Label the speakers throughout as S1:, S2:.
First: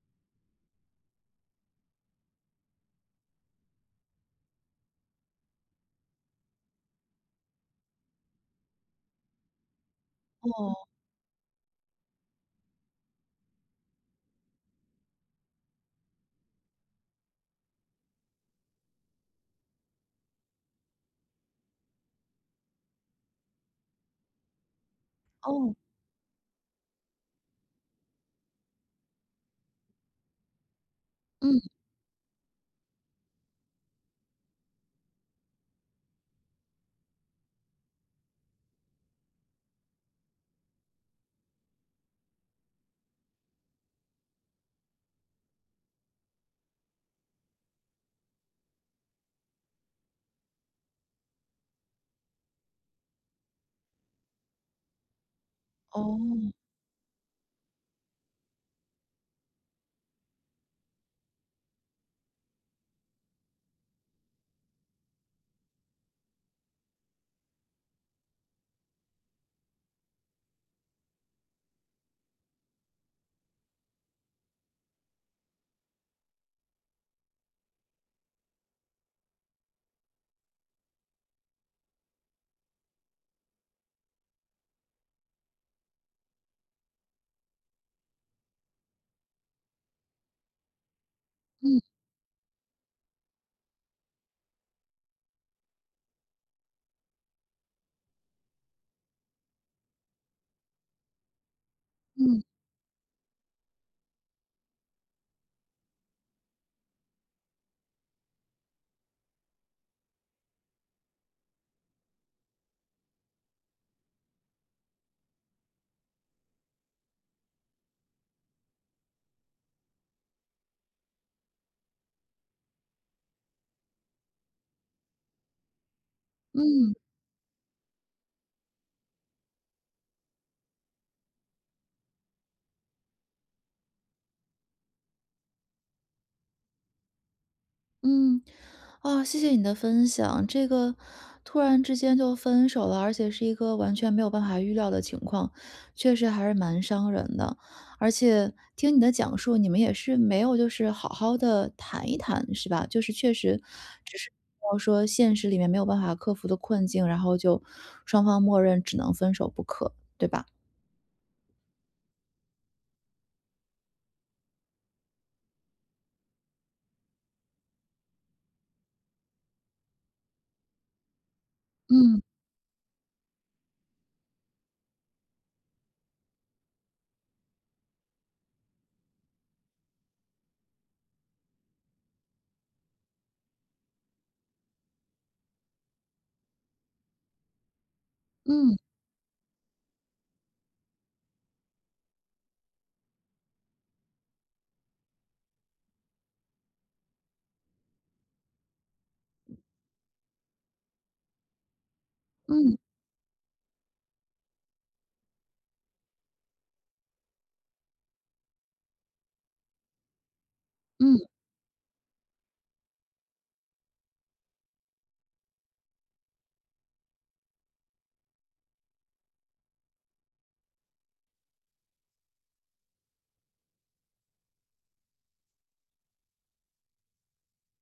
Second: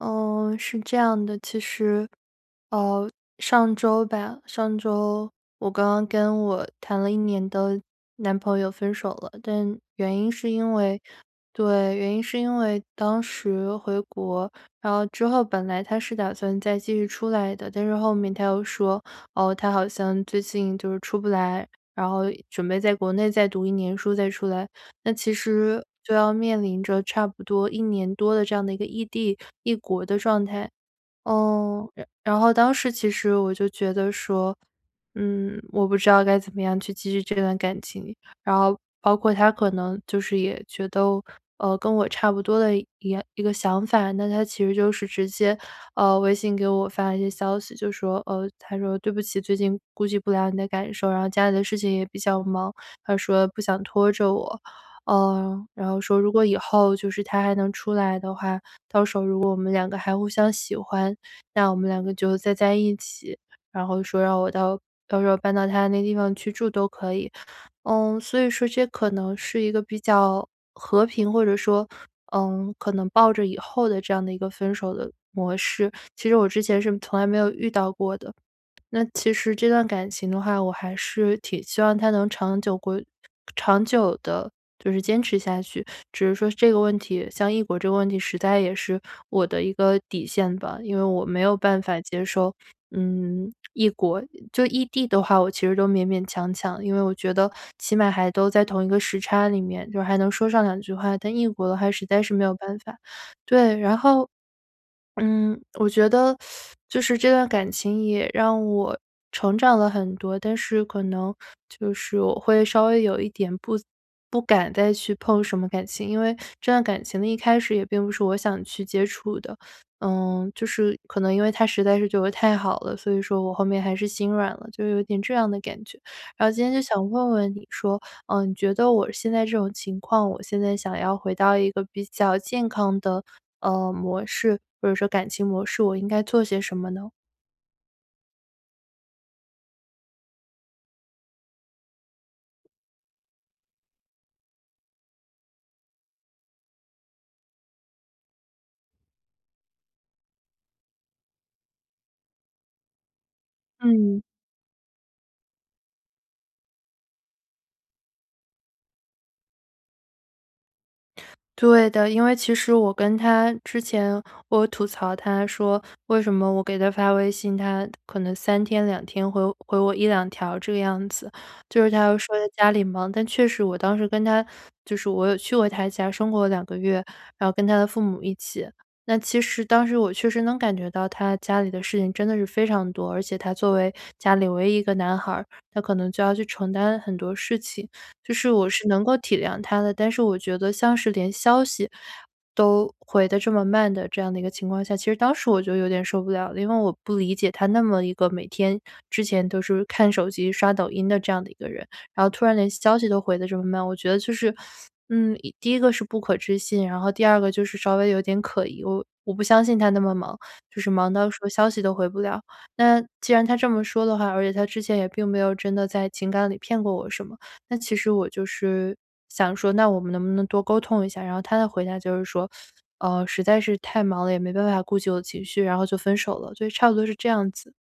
S1: 嗯，是这样的，其实，呃，上周吧，上周我刚刚跟我谈了1年的男朋友分手了。但原因是因
S2: 嗯。
S1: 为对，原因是因为当时回国，然后之后本来他是打算再继续出来的。但是后面他又说，哦，他好像最近就是出不来，然后准备在国内再读1年书再出来。那其
S2: 哦。
S1: 实就要面临着差不多1年多的这样的一个异地、异国的状态。
S2: 嗯。
S1: 嗯，然然后当时其实我就觉得说，嗯，我不知道该怎么样去继续这段感情，然后包括他可能就是也觉得，呃，跟我差不多的一一样一个想法。那他其实就是直接，呃，微信给我发了一些消息，就说，呃，他说对不起，最近顾及不了你的感受，然后家里的事情也比较忙，他说不想拖着我。呃，然后说如果
S2: 哦。
S1: 以后就是他还能出来的话，到时候如果我们两个还互相喜欢，那我们两个就再在一起。然后说让我到到时候搬到他那地方去住都可以。嗯，所以说这可能是一个比较和平或者说，嗯，可能抱着以后的这样的一个分手的模式，其实我之前是从来没有遇到过的。那其实这段感情的话，我还是挺希望它能长久归长久地就是坚持下去。只是说这个问题像异国这个问题实在也是我的一个底线吧。因为我没有办
S2: 嗯。
S1: 法接受，嗯，异国。就异地的话，我其实都勉勉强强，因为我觉得起码还都在同一个时差里面，就是还能说上两句话，但异国的话实在是
S2: 嗯。
S1: 没有办法。对，然后，嗯，我觉得 就是这段感情也让我成长了很多，但是可能就是我会稍微有一点不不敢再去碰什么感情。因为这段感情的一开始也并不是我想去接触的，呃，就是可能因为他实在是对我太好了，所以说我后面还是心软了，就有点这样的感觉。然后今天就
S2: 嗯。
S1: 想问问你说，呃，你觉得我现在这种情况，我现在想要回到一个比较健康的，呃，模式，或者说感情模式，我应该做些什么呢？
S2: 嗯，啊，谢谢你的分享。这个突然之间就分手了，而且是一个完全没有办法预料的情况，确实还是蛮伤人的。而且听你的讲述，你们也是没有就是好好地谈一谈是吧，就是确实就
S1: 嗯。
S2: 是比方说现实里面没有办法克服的困境，然后就双方默认只能分手不可，对吧？
S1: 对的，因为其实我跟他之前我吐槽他说，为什么我给他发微信，他可能3天、2天回回我1-2条这个样子。就是他又
S2: 嗯。
S1: 说他家里忙，但确实我当时跟他就是我有去过他家生活了2个月，然后跟他的父母一起，那其实当时我确实能感觉到他家里的事情真的是非常多，而且他作为家里唯一一个男孩儿，他可能就要去承担很多事情，就是我
S2: 嗯。
S1: 是能够体谅他的。但是我觉得像是连消息，都回得这么慢的这样的一个情况下，其实当时我就有点受不了了，因为我不理解他那么一个每天之前都是看手机、刷抖音的这样的一个人，然后突然连
S2: 嗯。
S1: 消息都回得这么慢。我觉得就是，嗯，一第一个是不可置信，然后第二个就是稍微有点可疑。我我不相信他那么忙，就是忙
S2: 嗯。
S1: 到说消息都回不了。那既然他这么说的话，而且他之前也并没有真的在情感里骗过我什么，那其实我就是想说那我们能不能多沟通一下，然后他的回答就是说，呃，实在是太忙了，也没办法顾及我的情绪，然后就分手了。所以差不多是这样子。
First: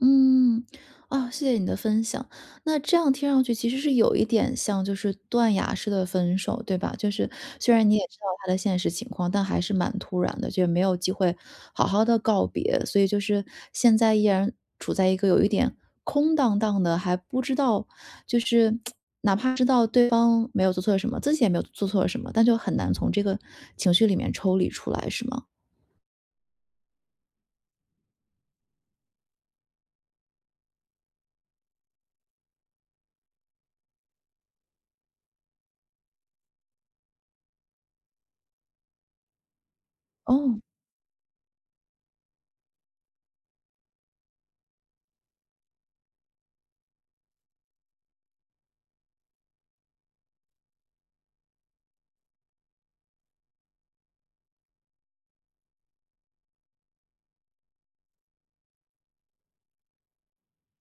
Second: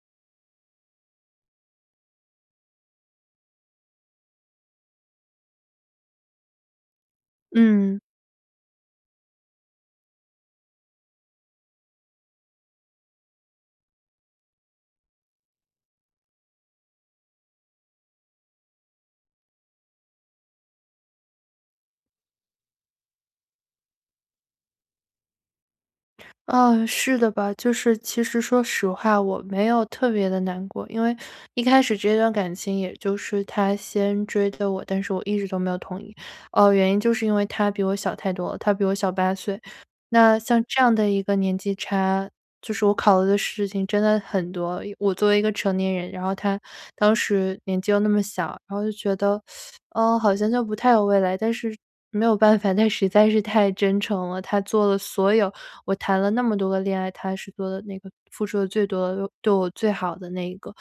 S2: 嗯，啊，谢谢你的分享。那这样听上去其实是有一点像就是断崖式的分手，对吧？就是虽然你也
S1: 嗯。
S2: 知道他的现实情况，但还是蛮突然的，就是没有机会好好地告别。所以就是，现在依然处在一个有一点空荡荡的，还不知道就是 哪怕知道对方没有做错什么，自己也没有做做错什么，但就很难从这个情绪里面抽离出来，是吗？
S1: 呃，是的吧。就是其实说实话，我没有特别地难过。因为一开始这段感情也就是他先追的我，但是我一直都没有同意。呃，原因就是因为他比我小太多了，他比我小8岁。那
S2: 哦。
S1: 像这样的一个年纪差，就是我考虑的事情真的很多。因我作为一个成年人，然后他当时年纪又那么小，然后就觉得 呃，好像就不太有未来。但是没有办法，他实在是太真诚了。他做了所有我谈了那么多个恋爱，他是做得那个付出得最多的、对我最好的那一个。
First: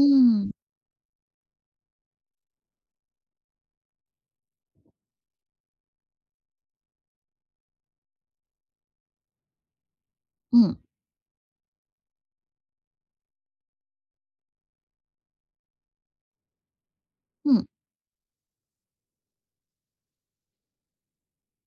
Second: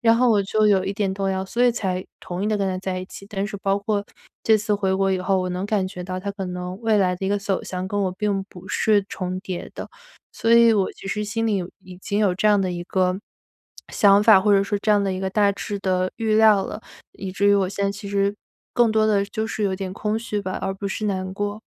S1: 然后我就有一点动摇，所以才同意的跟他在一起。但是包括这次回国以后，我能感觉到他可能未来的一个走向跟我并不是重叠的。所以
S2: 嗯。
S1: 我其实心里有已经有这样的一个 想法，或者说这样的一个大致的预料了。以至于
S2: 嗯。
S1: 我现在其实，更多的就是有点空虚吧，而不是难过。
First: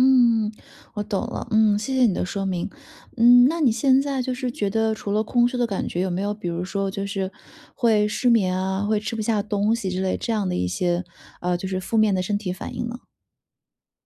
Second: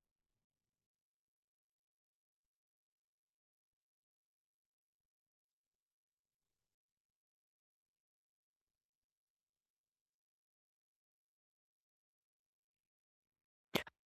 S2: 嗯，我懂了。嗯，谢谢你的说明。嗯，那你现在就是觉得除了空虚的感觉，有没有比如说就是会失眠啊，会吃不下东西之类这样的一些，呃，就是负面的身体反应呢？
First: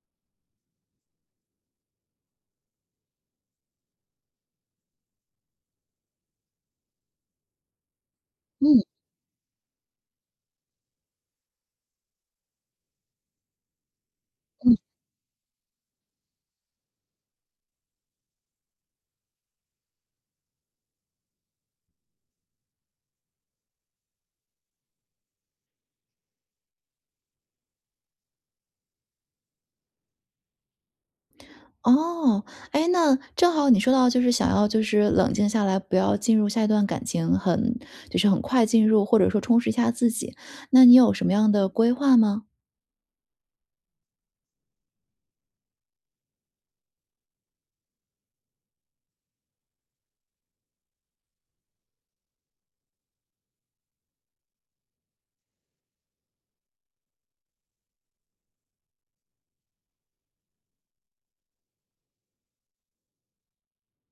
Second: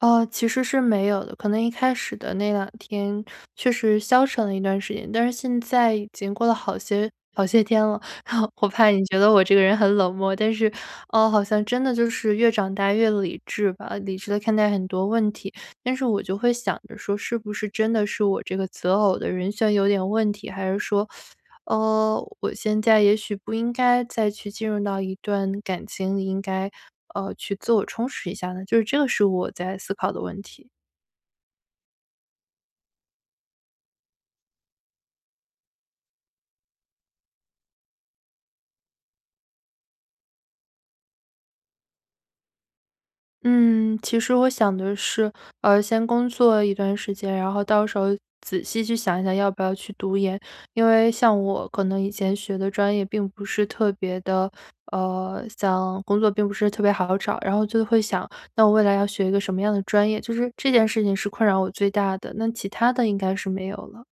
S1: 呃，其实是没有的。可能一开始的那两天确实消沉了一段时间，但是现在已经过了好些好些天了。我
S2: 嗯。
S1: 怕你觉得我这个人很冷漠，但是，呃，好像真的就是越长大越理智吧，理智地看待
S2: 嗯。
S1: 很多问题。但是我就会想着说是不是真的是我这个择偶的人选有点问题，还是说，呃，我现在也许不应该再去进入到一段感情，应该，呃，去自我充实一下呢？就是这个是我在思考的问题。
S2: 哦，哎，那正好你说到就是想要就是冷静下来，不要进入下一段感情，很就是很快进入，或者说充实一下自己，那你有什么样的规划吗？
S1: 嗯，其实我想的是，呃，先工作一段时间，然后到时候仔细去想一想要不要去读研。因为像我可能以前学的专业并不是特别地呃，想工作并不是特别好找，然后就会想，那我未来要学一个什么样的专业，就是这件事情是困扰我最大的，那其他的应该是没有了。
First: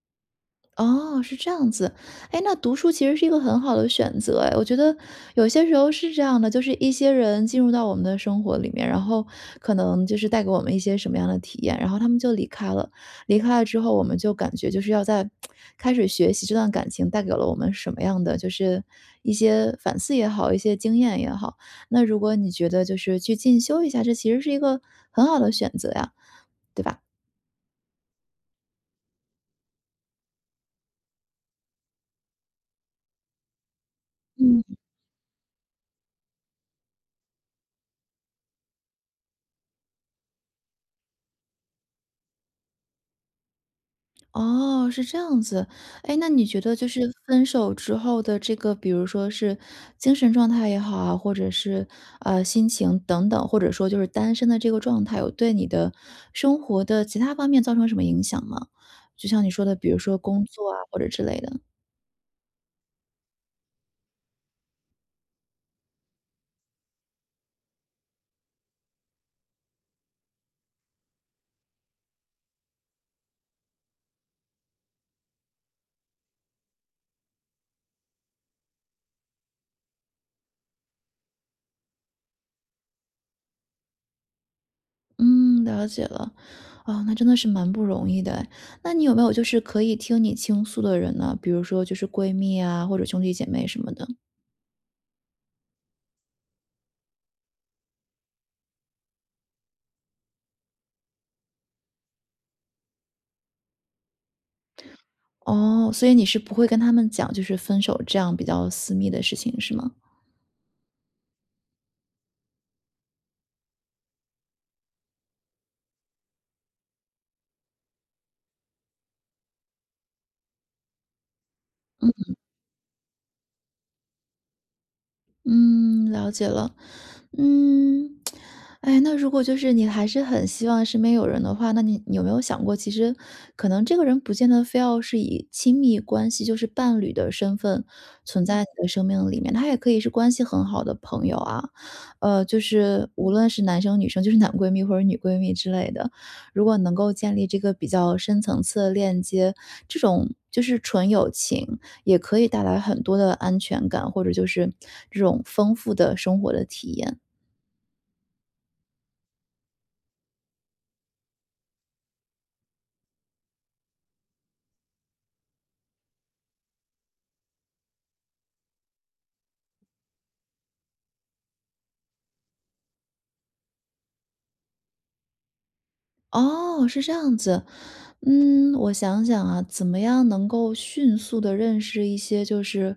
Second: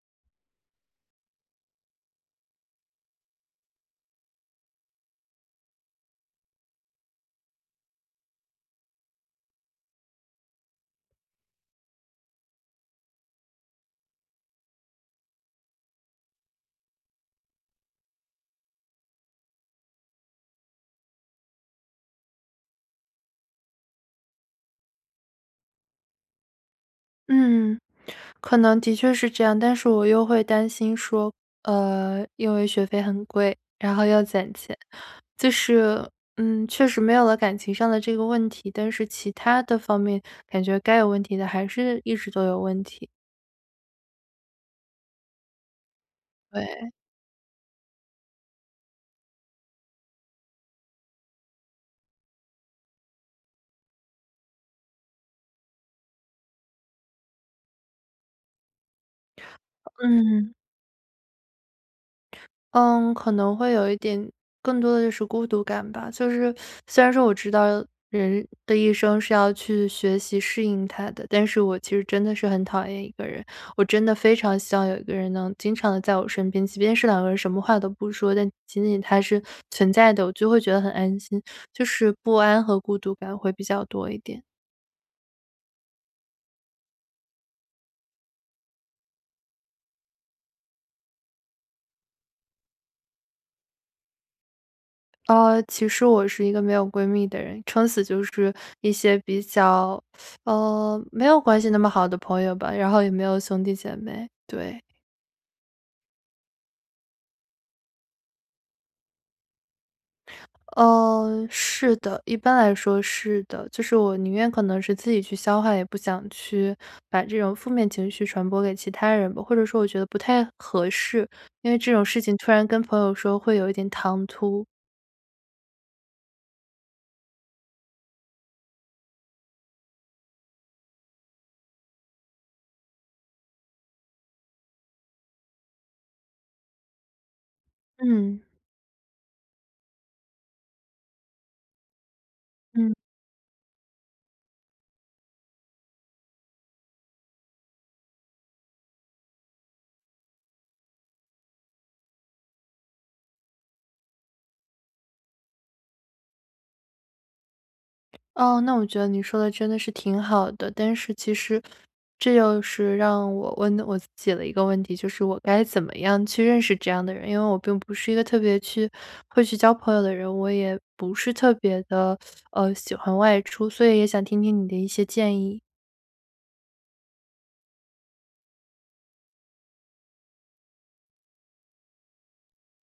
S2: 哦，是这样子。哎，那读书其实是一个很好的选择哎。我觉得有些时候是这样的，就是一些人进入到我们的生活里面，然后可能就是带给我们一些什么样的体验，然后他们就离开了。离开了之后，我们就感觉就是要再 开始学习这段感情带给了我们什么样的就是，一些反思也好，一些经验也好。那如果你觉得就是去进修一下，这其实是一个很好的选择呀，对吧？
S1: 嗯，可能的确是这样，但是我又会担心说，呃，因为学费很贵，然后要攒
S2: 嗯。
S1: 钱。就是，嗯，确实没有了感情上的这个问题，但是其他的方面，感觉该有问题的还是一直都有问题。
S2: 哦，是这样子。哎，那你觉得就
S1: 对。
S2: 是分手之后的这个比如说是精神状态也好啊，或者是，呃，心情等等，或者说就是单身的这个状态有对你的生活的其他方面造成什么影响吗？就像你说的，比如说工
S1: 嗯。
S2: 作啊或者之类的。
S1: 嗯，可能会有一点更多的就是孤独感吧。虽然说虽然说我知道人的一生是要去学习适应它的，但是我其实真的是很讨厌一个人。我真的非常希望有一个人能经常地在我身边，即便是两个人，什么话都不说，但仅仅他是存在的，我就会觉得很安心。就是不安和孤独感会比较多一点。
S2: 嗯，了解了。啊，那真的是蛮不容易的哎。那你有没有就是可以听你倾诉的人呢？比如说就是闺蜜啊，或者兄弟姐妹什么的？
S1: 呃，其实我是一个没有闺蜜的人。撑死就是一些比较 呃，没有关系那么好的朋友吧，然后也没有兄弟姐妹。对。
S2: 哦，所以你是不会跟他们讲，就是分手这样比较私密的事情，是吗？
S1: 呃，是的，一般来说是的。就是我宁愿可能是自己去消化，也不想去把这种负面情绪传播给其他人吧。或者说我觉得不太合适，因为这种
S2: 嗯
S1: 事
S2: 嗯。
S1: 情突然跟朋友说会有一点唐突。
S2: 嗯，了解了。嗯，哎，那如果就是你还是很希望身边有人的话，那你你有没有想过其实可能这个人不见得非要是以亲密关系就是伴侣的身份
S1: 嗯。
S2: 存在你的生命里面，他也可以是关系很好的朋友啊。呃，就
S1: 嗯。
S2: 是，无论是男生女生，就是男闺蜜或者女闺蜜之类的。如果能够建立这个比较深层次的链接，这种，就是纯友情也可以带来很多的安全感，或者就是，这种丰富的生活的体验。
S1: 哦，那我觉得你说得真的是挺好的。但是其实，这又是让我问的我自己了一个问题，就是我该怎么样去认识这样的人？因为我并不是一个特别去会去交朋友的人，我也不是特别地，呃，喜欢外出，所以也想听听你的一些建议。
S2: 哦，是这样子。嗯，我想想啊，怎么样能够迅速地认识一些就是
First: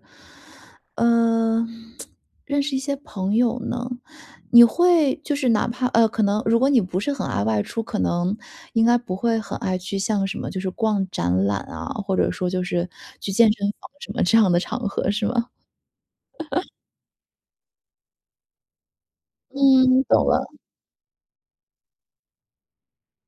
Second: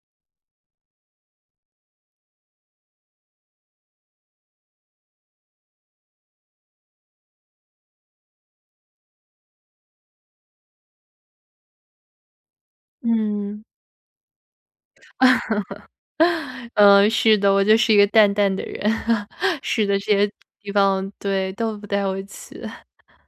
S2: 呃，认识一些朋友呢？你会就是哪怕呃，可能如果你不是很爱外出，可能，应该不会很爱去像什么就是逛展览啊，或者说就是去健
S1: 嗯。
S2: 身房什么这样的场合是吗？
S1: 呃，是的，我就是一个淡淡的人，是的，
S2: 嗯，
S1: 这
S2: 懂
S1: 些
S2: 了。
S1: 地方对，都不太会去。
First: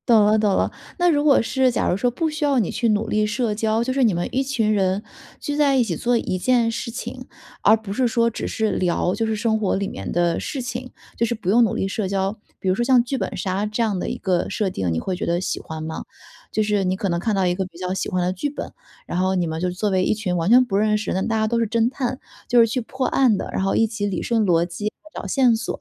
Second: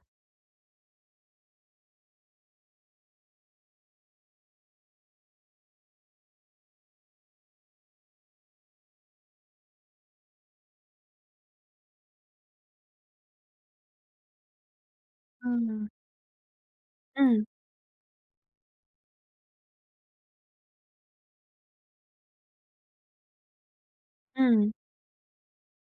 S2: 懂了懂了。那如果是，假如说不需要你去努力社交，就是你们一群人，聚在一起做一件事情，而不是说只是聊就是生活里面的事情，就是不用努力社交。比如说像剧本杀这样的一个设定，你会觉得喜欢
S1: 嗯。
S2: 吗？就是你可能看到
S1: 嗯。
S2: 一个比较喜欢的剧本，然后你们就作为一群完全不认识的人，但大家都是侦探，就是去破案的，然后一起理顺逻
S1: 嗯。
S2: 辑，找线索。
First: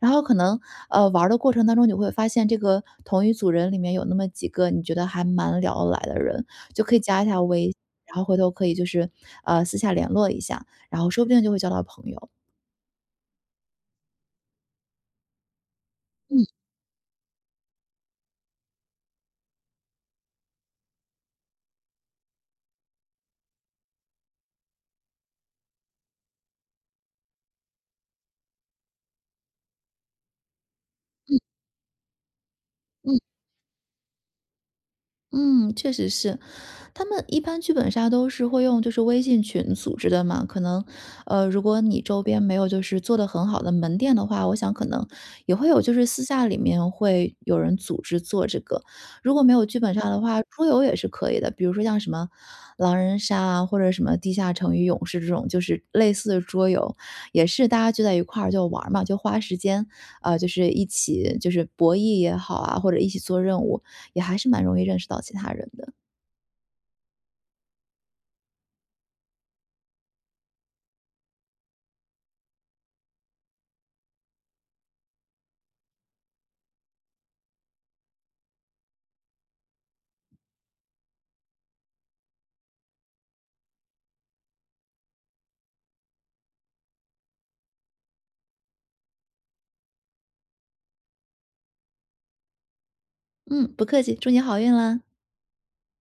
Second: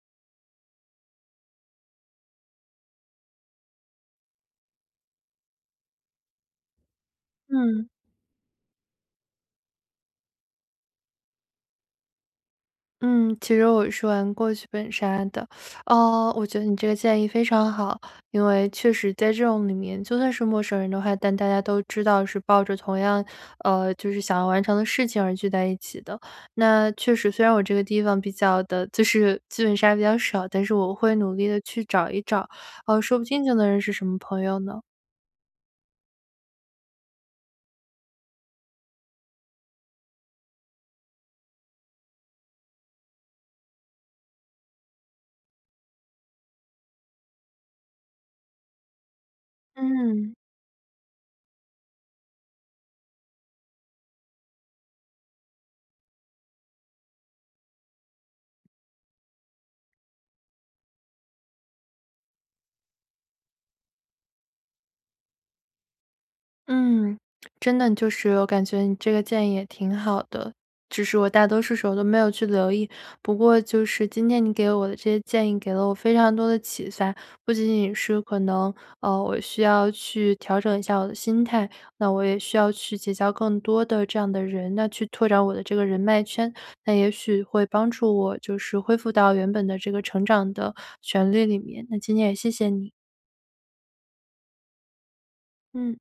S2: 然后可能，呃，玩儿的过程当中你会发现这个，同一组人里面有那么几个你觉得还蛮聊得来的人，就可以加一下微信。
S1: 嗯。
S2: 然后回头可以就是，呃，私下联络一下，然后说不定就会交到朋友。
S1: 嗯，其实我是玩过剧本杀的。呃，
S2: 嗯。
S1: 我觉得你这个建议非常好，因为确实在这种里面就算是陌生人的话，但大家都知道是抱着同样，呃，就是想要完成的事情而聚在一起的。那确实虽然我这个地方比较的就是剧本杀比较少，但是我会努
S2: 嗯。
S1: 力地去找一找，呃，
S2: 嗯。
S1: 说不定就能认识什么朋友呢？
S2: 嗯，确实是。他们一般剧本杀都是会用就是微信群组织的嘛，可能，呃，如果你周边没有就是做得很好的门店的话，我想可能也会有就是私下里面会有人组织做这个。如果没有剧本杀的
S1: 嗯。
S2: 话，桌游也是可以的。比如说像什么狼人杀啊，或者什么地下城与勇士这种就是类似的桌游。也是大家聚在一块儿就玩儿嘛，就花时间，呃，就是一起就是博弈也好啊，或者一起做任务，也还是蛮容易认识到其他人的。
S1: 嗯，真的就是我感觉你这个建议也挺好的。只是我大多数时候都没有去留意，不过就是今天你给我的这些建议给了我非常多的启发。不仅仅是可能，呃，我需要去调整一下我的心态，那我也需要去结交更多的这样的人那去拓展我的这个人脉圈，那也许会帮助我就是恢复到原本的这个成长的旋律里面。那今天也谢谢你。
S2: 嗯，不客气，祝你好运啦。
S1: 嗯。